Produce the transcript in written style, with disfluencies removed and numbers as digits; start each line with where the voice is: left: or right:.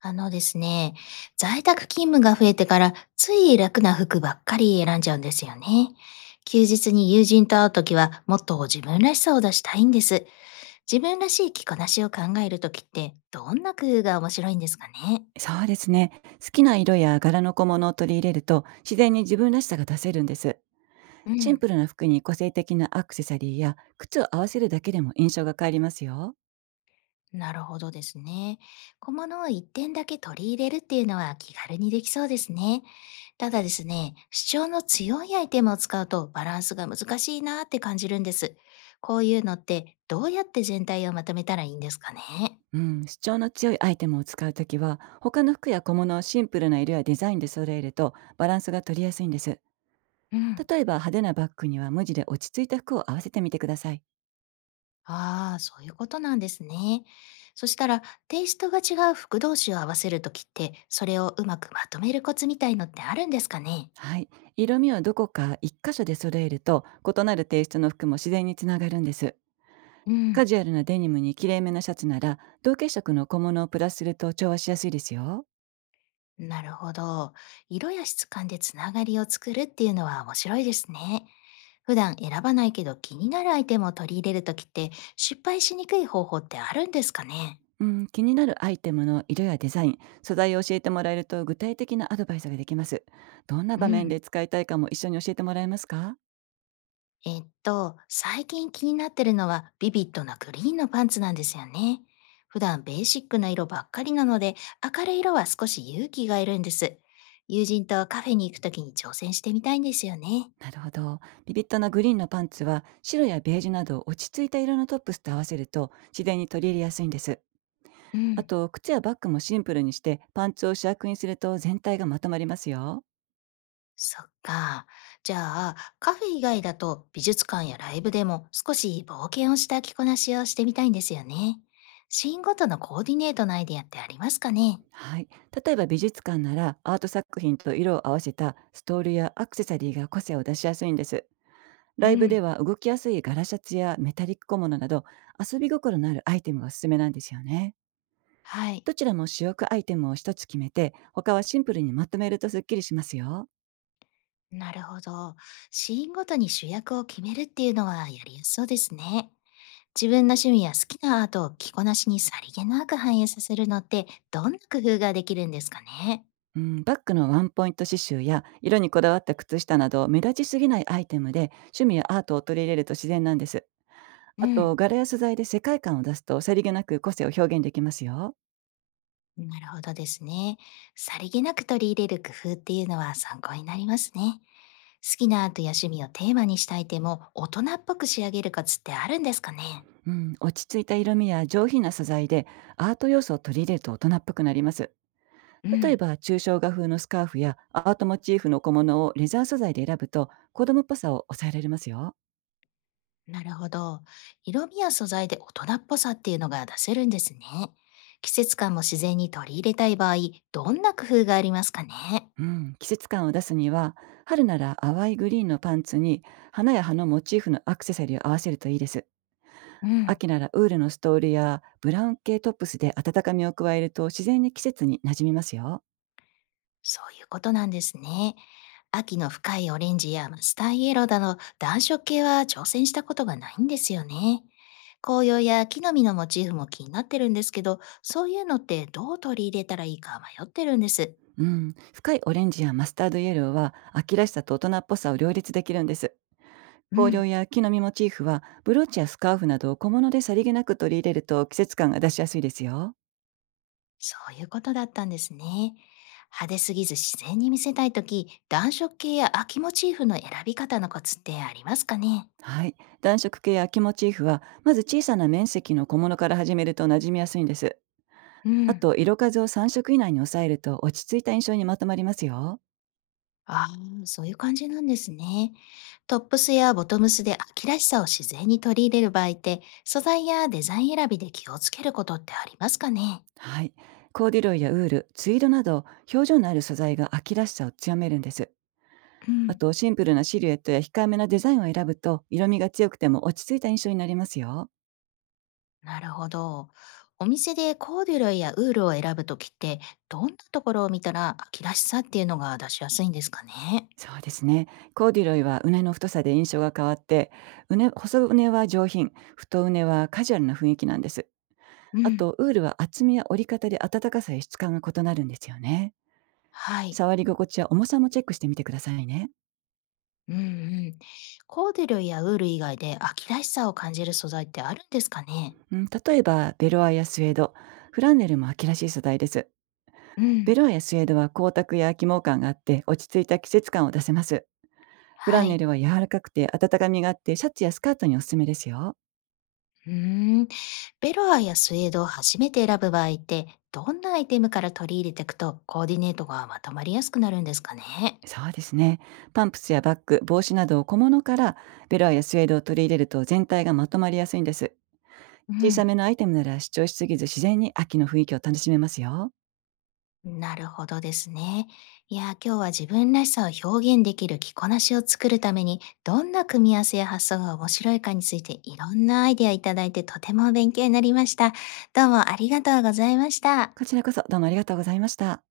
left: あのですね、在宅勤務が増えてからつい楽な服ばっかり選んじゃうんですよね。休日に友人と会うときはもっと自分らしさを出したいんです。自分らしい着こなしを考えるときってどんな工夫が面白いんですかね？
right: そうですね。好きな色や柄の小物を取り入れると、自然に自分らしさが出せるんです。
left: う
right: シン
left: ん。
right: プルな服に個性的なアクセサリーや靴を合わせるだけでも印象が変わりますよ。
left: なるほどですね。小物を一点だけ取り入れるっていうのは気軽にできそうですね。ただですね、主張の強いアイテムを使うとバランスが難しいなって感じるんです。こういうのってどうやって全体をまとめたらいいんですかね。
right: うん、主張の強いアイテムを使うときは、他の服や小物をシンプルな色やデザインで揃えるとバランスが取りやすいんです。
left: うん。
right: 例えば派手なバッグには無地で落ち着いた服を合わせてみてください。
left: ああ、そういうことなんですね。そしたら、テイストが違う服同士を合わせるときって、それをうまくまとめるコツみたいのってあるんですかね。
right: はい。色味をどこか一箇所で揃えると、異なるテイストの服も自然につながるんです。
left: う
right: カ
left: ん。
right: ジュアルなデニムにきれいめなシャツなら同系色の小物をプラスすると調和しやすいですよ。
left: なるほど。色や質感でつながりを作るっていうのは面白いですね。普段選ばないけど気になるアイテムを取り入れるときって失敗しにくい方法ってあるんですかね？
right: うん、気になるアイテムの色やデザイン、素材を教えてもらえると具体的なアドバイスができます。どんな
left: う
right: 場面
left: ん。
right: で使いたいかも一緒に教えてもらえますか？
left: 最近気になってるのはビビッドなグリーンのパンツなんですよね。普段ベーシックな色ばっかりなので明るい色は少し勇気がいるんです。友人とカフェに行くときに挑戦してみたいんですよね。
right: なるほど。ビビッドなグリーンのパンツは白やベージュなど落ち着いた色のトップスと合わせると自然に取り入れやすいんです。
left: う
right: あ
left: ん。
right: と、靴やバッグもシンプルにして、パンツを主役にすると全体がまとまりますよ。
left: そっか。じゃあ、カフェ以外だと美術館やライブでも少し冒険をした着こなしをしてみたいんですよね。シーンごとのコーディネートのアイディアってありますかね？
right: はい。例えば美術館なら、アート作品と色を合わせたストールやアクセサリーが個性を出しやすいんです。
left: う
right: ライブで
left: ん、
right: は、動きやすいガラシャツやメタリック小物など、遊び心のあるアイテムがおすすめなんですよね。
left: はい。
right: どちらも主力アイテムを一つ決めて、他はシンプルにまとめるとすっきりしますよ。
left: なるほど。シーンごとに主役を決めるっていうのはやりやすそうですね。自分の趣味や好きなアートを着こなしにさりげなく反映させるのってどんな工夫ができるんですかね？
right: うん、バッグのワンポイント刺繍や色にこだわった靴下など、目立ちすぎないアイテムで趣味やアートを取り入れると自然なんです。
left: う
right: あと、
left: ん。
right: 柄や素材で世界観を出すと、さりげなく個性を表現できますよ。
left: なるほどですね。さりげなく取り入れる工夫っていうのは参考になりますね。好きなアートや趣味をテーマにしたいても大人っぽく仕上げるコツってあるんですかね？
right: うん、落ち着いた色味や上品な素材でアート要素を取り入れると大人っぽくなります。
left: う
right: 例え
left: ん、
right: ば抽象画風のスカーフやアートモチーフの小物をレザー素材で選ぶと、子供っぽさを抑えられますよ。
left: なるほど。色味や素材で大人っぽさっていうのが出せるんですね。季節感も自然に取り入れたい場合、どんな工夫がありますかね？
right: うん、季節感を出すには、春なら淡いグリーンのパンツに花や葉のモチーフのアクセサリーを合わせるといいです。
left: うん。
right: 秋ならウールのストールやブラウン系トップスで温かみを加えると、自然に季節に馴染みますよ。
left: そういうことなんですね。秋の深いオレンジやマスターイエローなの暖色系は挑戦したことがないんですよね。紅葉や木の実のモチーフも気になってるんですけど、そういうのってどう取り入れたらいいか迷ってるんです。
right: うん、深いオレンジやマスタードイエローは秋らしさと大人っぽさを両立できるんです。
left: う
right: 香料
left: ん、
right: や木の実モチーフは、ブローチやスカーフなどを小物でさりげなく取り入れると季節感が出しやすいですよ。
left: そういうことだったんですね。派手すぎず自然に見せたいとき、暖色系や秋モチーフの選び方のコツってありますかね？
right: はい。暖色系や木モチーフは、まず小さな面積の小物から始めると馴染みやすいんです。
left: う
right: あ
left: ん。
right: と、色数を3色以内に抑えると、落ち着いた印象にまとまりますよ。
left: ああ、そういう感じなんですね。トップスやボトムスで秋らしさを自然に取り入れる場合って、素材やデザイン選びで気をつけることってありますかね？
right: はい。コーデュロイやウール、ツイードなど、表情のある素材が秋らしさを強めるんです。
left: う
right: あ
left: ん、
right: と、シンプルなシルエットや控えめなデザインを選ぶと、色味が強くても落ち着いた印象になりますよ。
left: なるほど。お店でコーデュロイやウールを選ぶときって、どんなところを見たら秋らしさっていうのが出しやすいんですかね？
right: そうですね。コーデュロイは畝の太さで印象が変わって、畝細畝は上品、太畝はカジュアルな雰囲気なんです。
left: う
right: あ
left: ん、
right: と、ウールは厚みや折り方で暖かさや質感が異なるんですよね。
left: はい。
right: 触り心地や重さもチェックしてみてくださいね。
left: うんうん。コーデュロイやウール以外で秋らしさを感じる素材ってあるんですかね？
right: うん、例えば、ベロアやスウェード、フランネルも秋らしい素材です。
left: う
right: ベ
left: ん。
right: ロアやスウェードは光沢や起毛感があって、落ち着いた季節感を出せます。フラ
left: は
right: ンネ
left: い。
right: ルは柔らかくて温かみがあって、シャツやスカートにおすすめですよ。
left: うーん。ベロアやスウェードを初めて選ぶ場合って、どんなアイテムから取り入れていくとコーディネートがまとまりやすくなるんですかね？
right: そうですね。パンプスやバッグ、帽子などを小物から、ベロアやスウェードを取り入れると全体がまとまりやすいんです。
left: う
right: 小さ
left: ん。
right: めのアイテムなら主張しすぎず、自然に秋の雰囲気を楽しめますよ。
left: なるほどですね。いや、今日は自分らしさを表現できる着こなしを作るために、どんな組み合わせや発想が面白いかについていろんなアイデアいただいてとても勉強になりました。どうもありがとうございました。
right: こちらこそどうもありがとうございました。